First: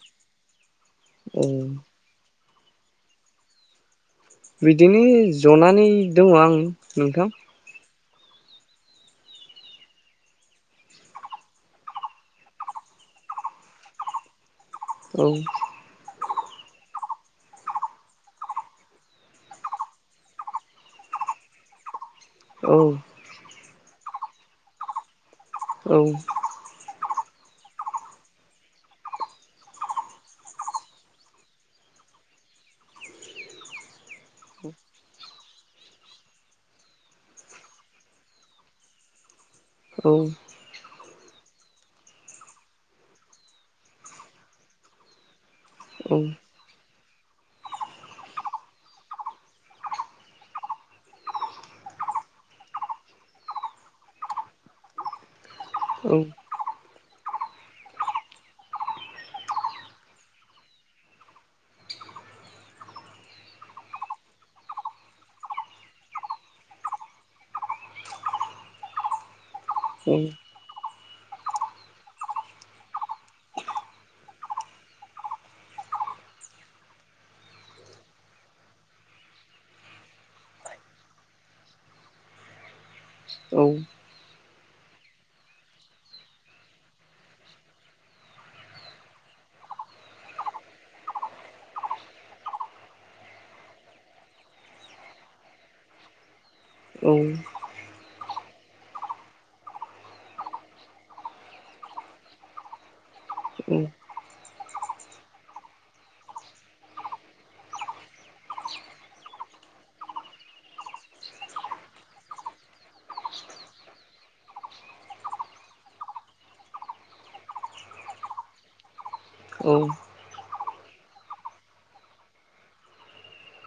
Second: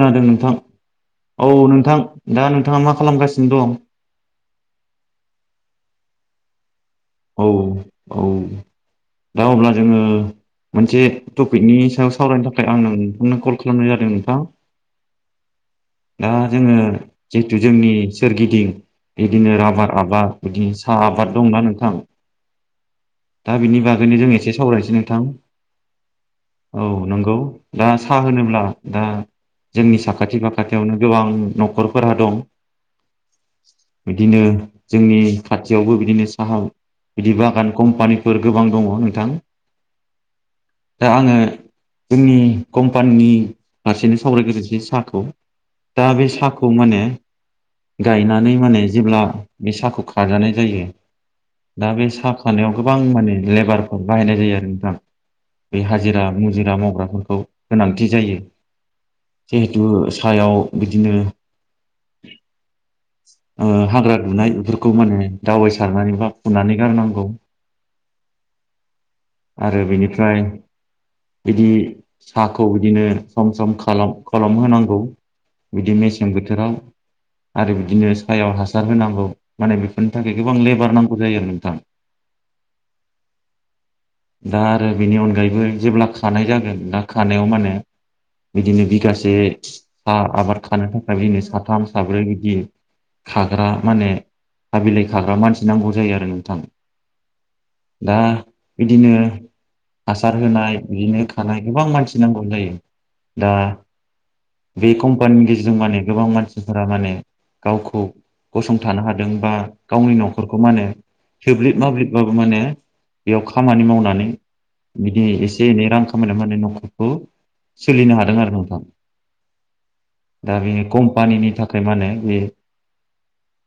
खोनादों नोंथां औ नोंथां दा नोंथाङा मा खालामगासिनो दं? बिदिनो जनानै दङ आं नोंथां। औ औ दा अब्ला जोङो मोनसे टपिकनि सायाव सावरायनो थाखाय आं नोंथांनो कल खालामनाय जादों नोंथां। औ। दा जोङो जिहेथु जोंनि सोरगिदिं बिदिनो राबार आबाद बिदिनो सा आबाद दंना नोंथां। औ। दा बिनि बागैनो जों एसे सावरायनोसै नोंथां। [inaudible] औ। औ नंगौ दा साहा होनोब्ला दा जोंनि साखाथि फाखाथियावनो गोबां न'खरफोरहा दं। बिदिनो जोंनि खाथियावबो बिदिनो साहा बिदि बागान कम्पानिफोर गोबां दङ नोंथां। औ। दा आङो जोंनि कम्पानिनि फारसेनो सावरायग्रोसै साखौ दा औ बे सा खौ माने गायनानै माने जेब्ला बे साहाखौ खाजानाय जायो। दा बे साहा खानायाव गोबां माने लेबारफोर बाहायनाय जायो आरो नोंथां। बे औ हाजिरा मुजिरा मावग्राफोरखौ गोनांथि जायो। जिहेथु सायाव बिदिनो ओ हाग्रा दुनाय बेफोरखौ माने दावबाय सारनानै बा फुनानै गारनांगौ आरो बेनिफ्राय बिदि साहाखौ बिदिनो सम सम खालाम खलम होनांगौ। बिदि मेसें बोथोराव आरो बिदिनो सायाव हासार होनांगौ माने बेफोरनि थाखाय गोबांं लेबार नां गौ जायो आरो नोंथां। औ। दा आरो बेनि अनगायैबो जेब्ला खानाय जागोन दा खानायाव माने बिदिनो बिगासे सा आबाद खानो थाखाय बिदिनो साथाम साब्रै बिदि खाग्रा माने सा बिलाइ खाग्रा मानसि नांगौ जायो आरो नोंथां। औ दा बिदिनो हासार होनाय बिदिनो खानाय गोबां मानसि नांगौ जायो दा बे कम्पानिनि गेजेरजों माने गोबां मानसिफोरा माने गावखौ गसंथानो हादों बा गावनि नखर खौ मा होनो थोब्लिब मोब्लिबबाबो माने बेयाव खामानि मावनानै बिदि एसे एनै रां खामायना मानाय नखरखौ सोलिनो हादों आरो नोंथां। औ दा बेनि कम्पानिनि थाखाय मा होनो बे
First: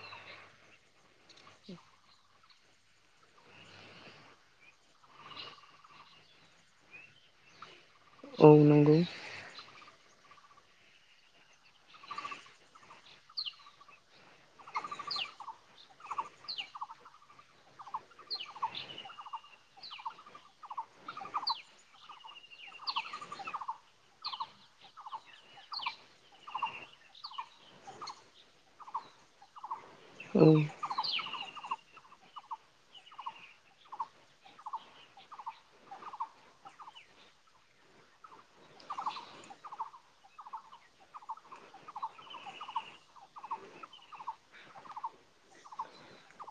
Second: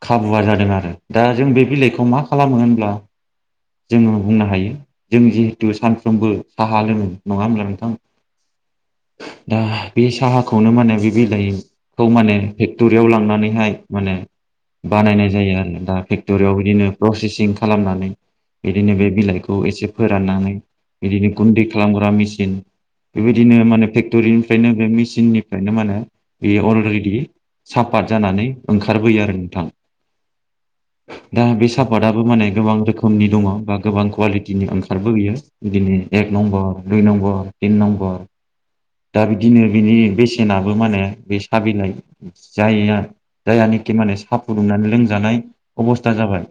खाबुआ जादों आरो दा जों बे बिलाइखौ मा खालामो होनब्ला जोङो बुंनो हायो जों जिहेथु सानफ्रोमबो साहा लोङो नङा होब्ला नोंथां? औ नोंगौ दा बे साहाखौनो माने बे बिलाइ खौ माने फेक्टरियाव लांनानैहाय माहोनो बानायनाय जायो आरो नोंथां पे क्टरियाव बिदिनो प्रसेसिं खालामनानै बिदिनो बे बिलाइखौ एसे फोराननानै बिदिनो गुन्दै खालामग्रा मेसिन बेबायदिनो माने फेक्टरिनिफ्रायनो बे मेसिननिफ्रायनो माने बेयो अलरेडि सापात जानानै ओंखारबोयो आरो नोंथां। औ दा बे सापादाबो माने गोबां रोखोमनि दङ बा गोबां कुवालिटिनि ओंखारबो बेयो। बिदिनो एक नम्बर दुइ नम्बर तिन नम्बर। दा बिदिनो बिनि बेसेनाबो माने बे सा बिलाइ जायया जायानाखि माने साहा फुदुंनानै लोंजानाय अबस्था जाबाय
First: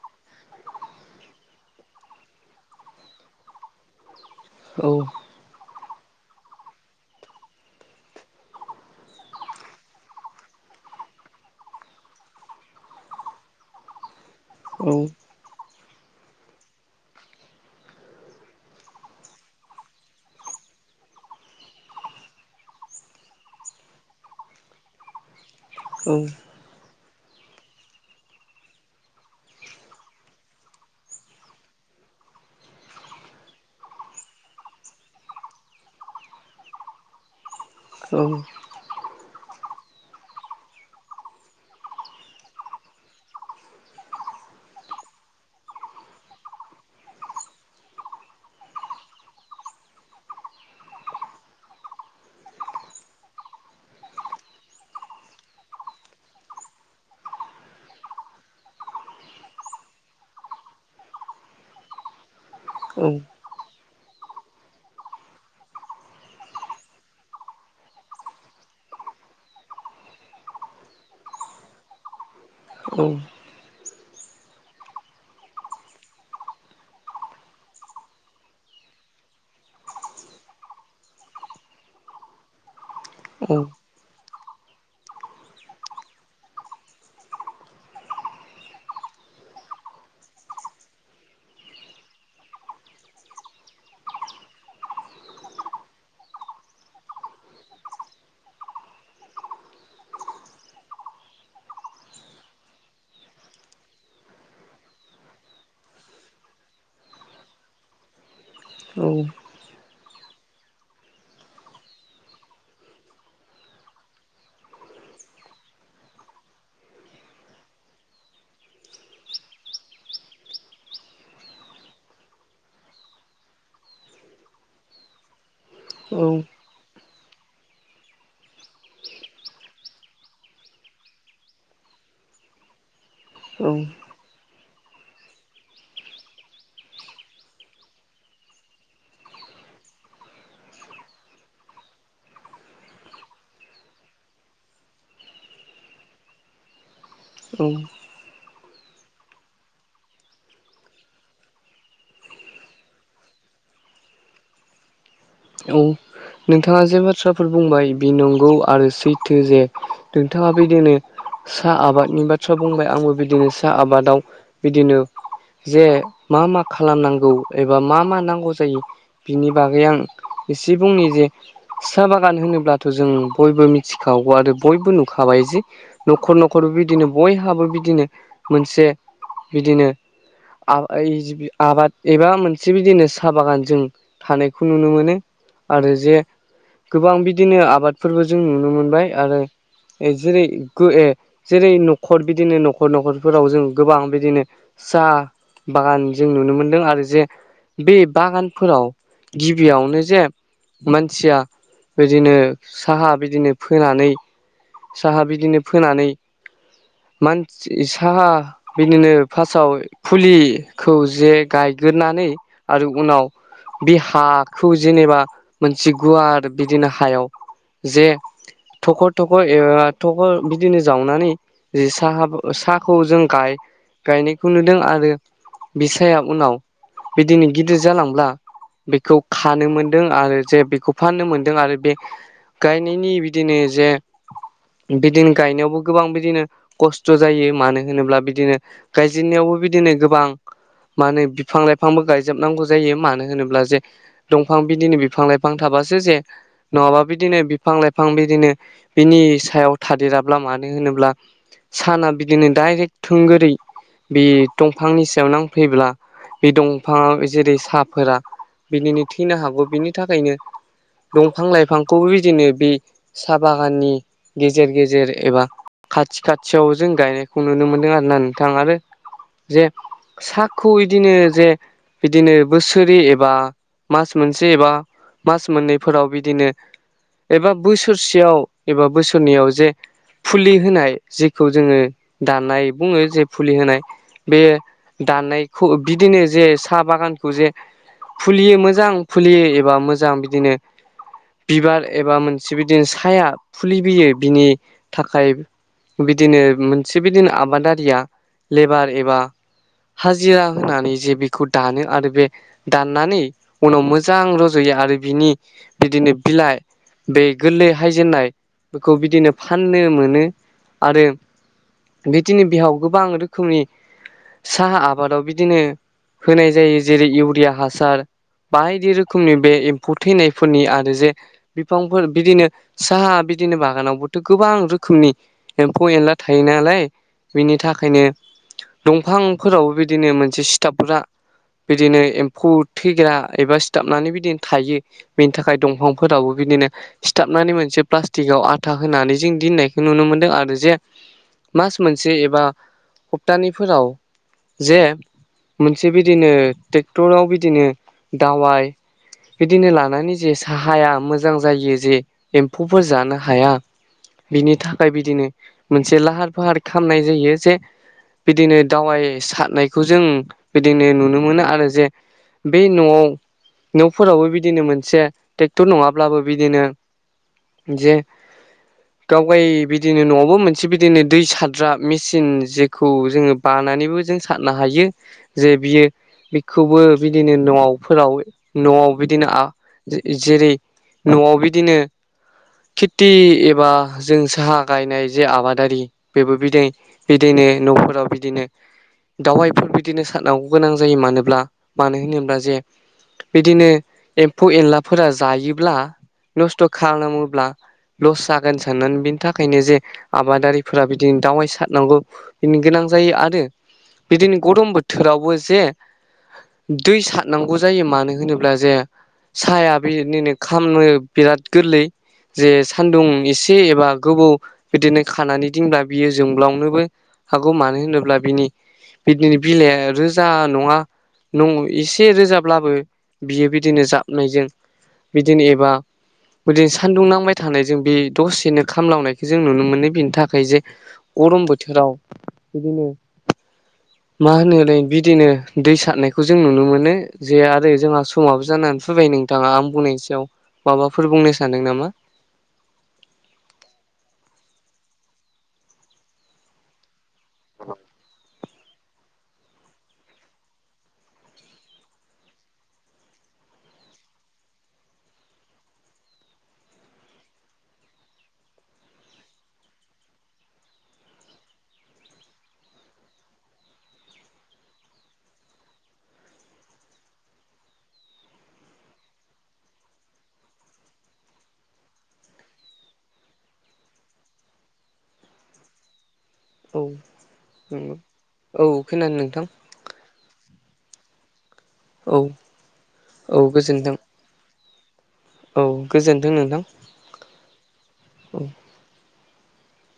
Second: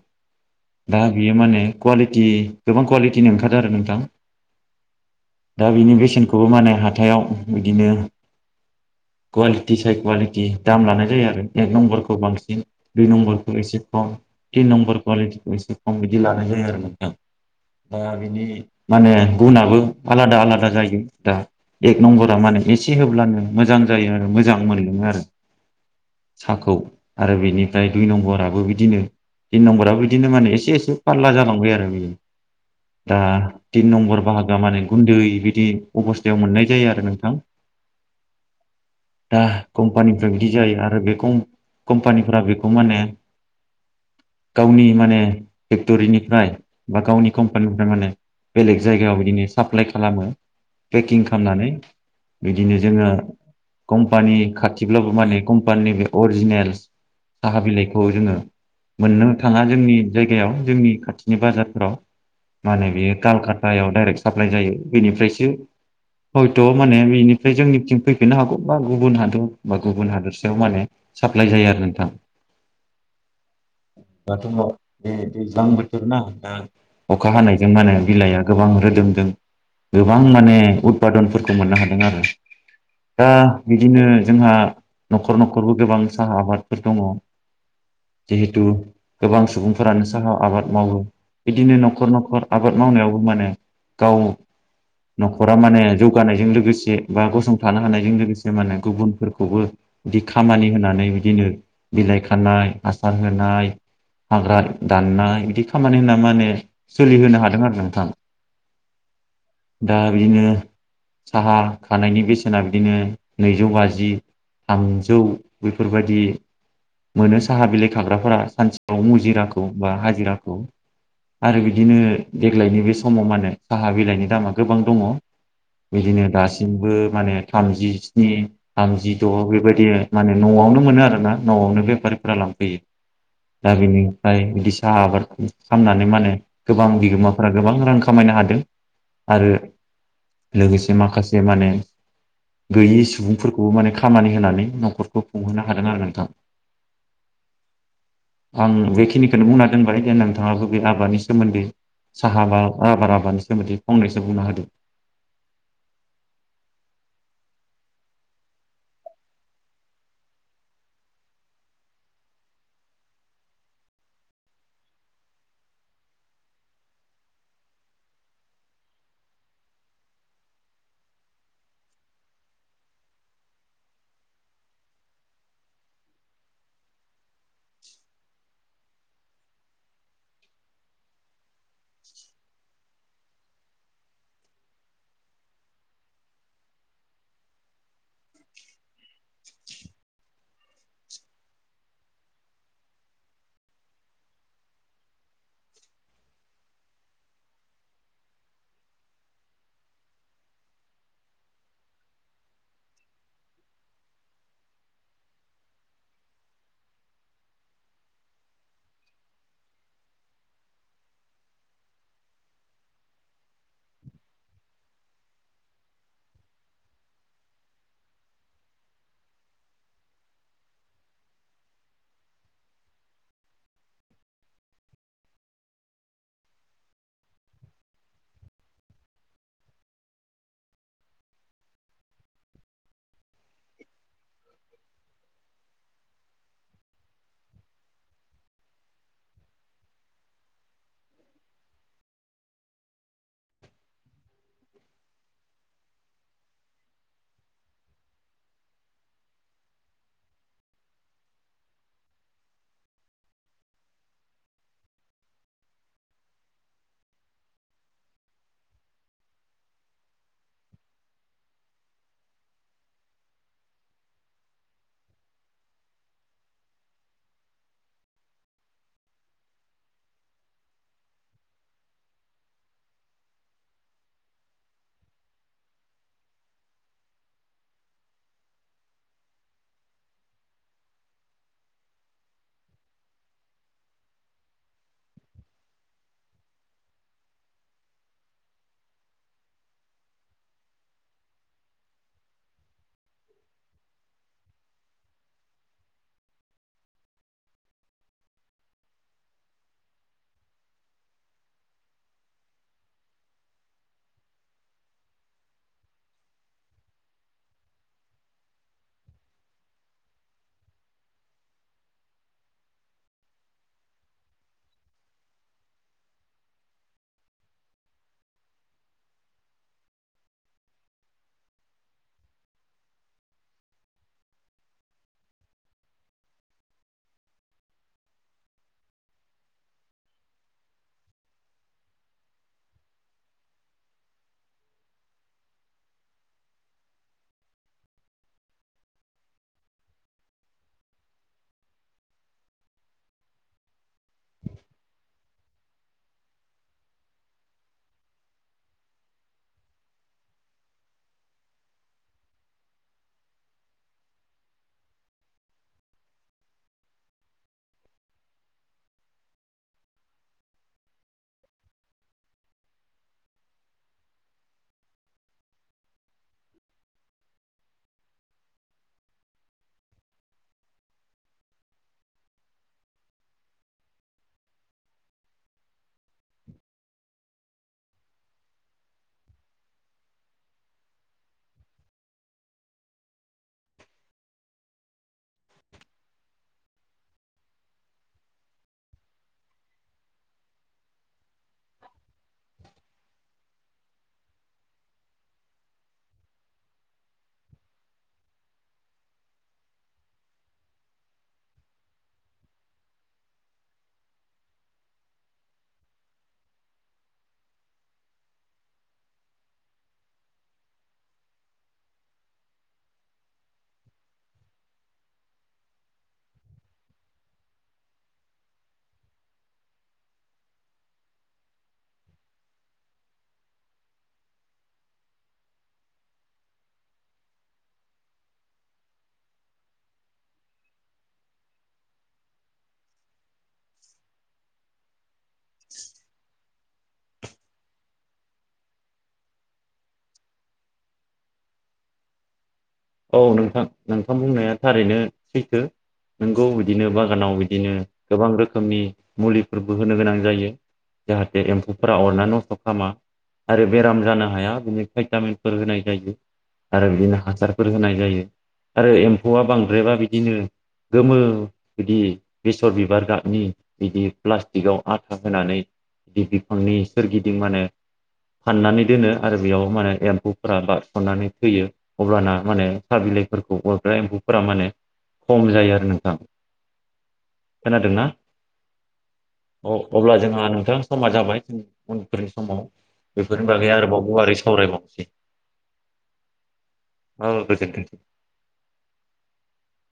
दा बियो माने कुवालिटि गोबां कुवालिटिनो ओंखारो आरो नोंथां। औ दा बिनि बेसेनखौबो माने हाथायाव बिदिनो कुवालिटि साय कुवालिटि दाम लानाय जायो आरो एक नम्बरखौ बांसिन दुइ नम्बरखौ एसे खम थिन औ नम्बर कुवालिटिखौ एसे खम बिदि लानाय जायो आरो नोंथां। दा बिनि माने गुनाबो आलादा आलादा जायो दा एक नम्बरा माने एसे होब्लानो मोजां जायो आरो मोजां मोनलोङो आरो औ साहाखौ आरो बेनिफ्राय दुइ नम्बराबो बि दिनो थिन नम्बाराबो बिदिनो माने एसे एसे फारला जालांबाय आरो दा तिन नम्बर बाहागोया माने गुन्दै बिदि अबस्थायाव मोननाय जायो आरो नोंथां। औ दा कम्पानिफ्रा बिदि जायो आरो बेखौ कम्पानिफ्रा बेखौ मानो गावनि माने फेक्टरिनिफ्राय बा गावनि कम्पानिनिफ्राय माने बेलेग जायगायाव बिदिनो साप्लाय खालामो पेकिं खालामनानै बिदिनो जोङो कम्पानि खाथिब्लाबो माने कम्पानिनि बे अरजिनेल साहा बिलाइखौ जोङो मोननो थाङा जोंनि जायगायाव जोंनि खाथिनि बाजारफ्राव मा होनो औ बेयो कालकातायाव डायरेक्ट साप्लाय जायो बेनिफ्रायसो हयथ माने बेनिफ्राय जोंनिथिं फैफिननो हागौ बा गुबुन हादर बा गुबुन हादोरसायाव माहोनो साप्लाय जायो आरो नोंथां। औ दाथ' न' बे दैज्लां बोथोर ना दा अखा हानायजों मा होनो बिलाइआ गोबां रोदोमदों गोबां माने उदपादनफोरखौ मोननो हादों आरो दा बिदिनो जोंहा न'खर न'खरबो गोबां साहा आबादफोर दङ। जिहेथु गोबां सुबुंफोरानो साहा आबाद मावो। बिदिनो न'खर न'खर आबाद मावनायावबो माने गाव न'खरा माने जौगानायजों लोगोसे बा गसंथानो हानायजों लोगोसे। माने गुबुनफोरखौबो बिदि खामानि होनानै। बिदिनो बिलाइ खानाय, हासार होनाय हाग्रा दाननाय। बिदि खामानि होनना माने सोलिहोनो हादों आरो नोंथां। औ। दा बिदिनो साहा खानायनि बेसेना बिदिनो नैजौ बाजि थामजौ। बेफोरबायदि मोनो स साहा बिलाइ खाग्राफोरा सानसेयाव मुजिराखौ बा हाजिराखौ आरो बिदिनो देग्लायनि बे समाव माने साहा बिलाइनि दामा गोबां दङ। बिदिनो दासिमबो माने थामजिस्नि थामजि द' बेबायदि माने न'आवनो मोनो आरोना न'आवनो बेफारिफोरा लांफैयो। औ दा बेनिफ्राय बिदि साह आबाद खालामनानै माने गोबां बिगोमाफोरा गोबां रां खामायनो हादों आरो लोगोसे माखासे माने गैयि सुबुंफोरखौबो माने खामानि होनानै न'खरखौ खुंहोनो हादों आरो नोंथां। औ। आं बेखिनिखौनो बुंना दोनबाय जे नोंथाङाबो बे आबादनि सोमोन्दै साहा बा आबाद आबादनि सोमोन्दै फंनैसो बुंना होदो। औ। नोंथाङा जे बाथ्राफोर बुंबाय बि नंगौ आरो सैथो जे नोंथाङा बेदिनो साहा आबादनि बाथ्रा बुंबाय। आंबो बिदिनो साहा आबादाव बिदिनो जे मा मा खालामनांगौ एबा मा मा नांगौ जायो। बिनि बागै आं एसे बुंनि जे साहा बागान होनोब्लाथ' जों बयबो मिथिखागौ आरो बयबो नुखाबाय जे न'खर न'खरबो बिदिनो बयहाबो बिदिनो मोनसे बिदिनो आबाद एबा मोनसे बिदिनो साहा बागान जों थानायखौ नुनो मोनो। आरो जे गोबां बिदिनो आबादफोरबो जों नुनो मोनबाय आरो जेरै जेरै न'खर बिदिनो न'खर न'खरफोराव जों गोबां बिदिनो साहा बागान जों नुनो मोनदों। आरो जे बे बागानफोराव गिबियावनो जे मानसिया बिदिनो साहा बिदिनो फोनानै साहा बिदिनो फोनानै मानसि साहा बिदिनो फार्स्टआव फुलिखौ जे गायग्रोनानै आरो उनाव बे हाखौ जेनेबा मोनसे गुवार बिदिनो हायाव जे थखर थख' एबा थख' बिदिनो जावनानै जि साहा साहाखौ जों गायनायखौ नुदों आरो बि साया उनाव बिदिनो गिदिर जालांब्ला बेखौ खानो मोन्दों आरो जे बेखौ फाननो मोनदों आरो बे गायनायनि बिदिनो जे बिदिनो गायनायावबो गोबां बिदिनो खस्थ' जायो। मानो होनोब्ला बिदिनो गायजेननायावबो बिदिनो गोबां मा होनो बिफां लाइफांबो गायजोबनांगौ जायो। मानो होनोब्ला जे दंफां बिदिनो बिफां लाइफां थाबासो जे नङाबा बिदिनो बिफां लाइफां बिदिनो बिनि सायाव थादेराब्ला मानो होनोब्ला साना बिदिनो डाइरेक्ट थोंगोरै बे दंफांनि सायावनो आं फैब्ला बे दंफाङाव जेरै साहाफोरा बिदिनो थैनो हागौ। बिनि थाखायनो दंफां लाइफांखौबो बिदिनो बे साहा बागाननि गेजेर गेजेर एबा खाथि खाथि खाथियाव जों गायनायखौ नुनो मोनदों आरो ना नोंथां आरो जे साखौ इदिनो जे बिदिनो बोसोरै एबा मास मोनसे एबा मास मोननैफोराव बिदिनो एबा बोसोरसेयाव एबा बोसोरनैयाव जे फुलि होनाय जेखौ जोङो दानाय बुङो जे फुलि होनाय बे दाननायखौ बिदिनो जे साहा बागानखौ जे फुलियो मोजां फुलियो एबा मोजां बिदिनो बिबार एबा मोनसे बिदिनो साया फुलिबोयो बिनि थाखाय बिदिनो मोनसे बिदिनो आबादारिया लेबार एबा हाजिरा होनानै जे बेखौ दानो आरो बे दाननानै उनाव मोजां रज'यो आरो बिनि बिदिनो बिलाइ बे गोरलै हायजेननाय बेखौ बिदिनो फाननो मोनो। आरो बेदिनि बिहाव गोबां रोखोमै साहा आबादाव बिदिनो होनाय जायो जेरै इउरिया हासार बायदि रोखोमनि बे एम्फौ थैनायफोरनि आरो जे बिफांफोर बिदिनो साहा बिदिनो बागानावबोथ' गोबां रोखोमनि एम्फौ एनला थायो नालाय बिनि थाखायनो दंफांफोराव बिदिनो मोनसे सिथाबग्रा बिदिनो एम्फौ थैग्रा एबा सिथाबनानै बिदिनो थायो। बेनि थाखाय दंफांफोरावबो बिदिनो सिथाबनानै मोनसे प्लास्टिकआव आथा होनानै जों दोननाय जों नुनो मोनदों आरो जे मास मोनसे एबा हप्तानैफोराव जे मोनसे बिदिनो ट्रेक्टराव बिदिनो दावाइ बिदिनो लानानै जे साहाया मोजां जायो जे एम्फौफोर जानो हाया। बिनि थाखाय बिदिनो मोनसे लाहार फाहार खालामनाय जायो जे बिदिनो दावाइ सारनायखौ जों बिदिनो नुनो मोनो आरो जे बे न'आव न'फोरावबो बिदिनो मोनसे ट्रेक्टर नङाब्लाबो बिदिनो जे यै बिदिनो न'आवबो मोनसे बिदिनो दै सार द्रा मेसिन जेखौ जोङो बानानैबो जों सारनो हायो। जे बियो बेखौबो बि बिदिनो न'फोराव न'आव बिदिनो आ जेरै न'आव बिदिनो खिथि एबा जों साहा गायनाय जे आबादारि बेबो बिदि बिदिनो न'फोराव बिदिनो दावायफोर बिदिनो सारनांगौ गोनां जायो मानोब्ला मानो होनोब्ला जे बिदिनो एम्फौ एनलाफोरा जायोब्ला नस्थ' खालामोब्ला लस जागोन साननानै बिनि थाखायनो जे आबादारिफोरा बिदिनो दावाइ सारनांगौ बिनो गोनां जायो आरो बिदिनो गरम बोथोरावबो जे दै सारनांगौ जायो मानो होनोब्ला जे साहाया बेदिनो खामनो बिराद गोरलै जे सान्दुं एसे एसे एबा गोबौ बिदिनो खानानै दिंब्ला बियो जोंब्लावनोबो हागौ मानो होनोब्ला बिनि बिदिनो बिलाइआ रोजा नङा नं एसे रोजाब्लाबो बियो बिदिनो जाबनायजों बिदिनो एबा बिदिनो सानदुं नांबाय थानाय जों बे दसेनो खामलांनायखौ जों नुनो मोनो बेनि थाखाय जे गरम बोथोराव बिदिनो मा होनोलाय बिदिनो दै सारनायखौ जों नुनो मोनो। जे आरो जोंहा समाबो जानानै फैबाय नोंथाङा आं बुंनायनि सायाव माबाफोर बुंनो सानदों नामा? औ नोंथां नोंथां बुंनाया थारैनो सैथो नोंगौ बिदिनो बागानाव बिदिनो गोबां रोखोमनि मुलिफोरबो होनो गोनां जायो। जाहाथे एम्फौफोरा अरनानै नस्थ' खामा। आरो बेराम जानो हाया बिनि भिटामिनफोर होनाय जायो आरो बिदिनो हासार फोर होनाय जायो आरो एम्फौआ बांद्रायबा बिदिनो गोमो बिदि बेसर बिबार गाबनि बिदि प्लास्टिकआव आथा होनानै बि बिफांनि सोरगिदिं माने फाननानै दोनो आरो बेयाव माने एम्फौफोरा बारस'नानै थैयो अब्लाना माने सा बिलाइफोरखौ अरग्रा एम्फौफोरा माने खम जायो आरो नोंथां। औ नंगौ औ खोनादों नोंथां अ-अब्ला जोंहा नोंथां समा जाबाय औ उनफोरनि समाव औ बेफोरनि बागै गोजोन्थों आरोबाव गुवारै सावरायबावनोसै। औ गोजोन्थों नोंथां औ गोजोन्थों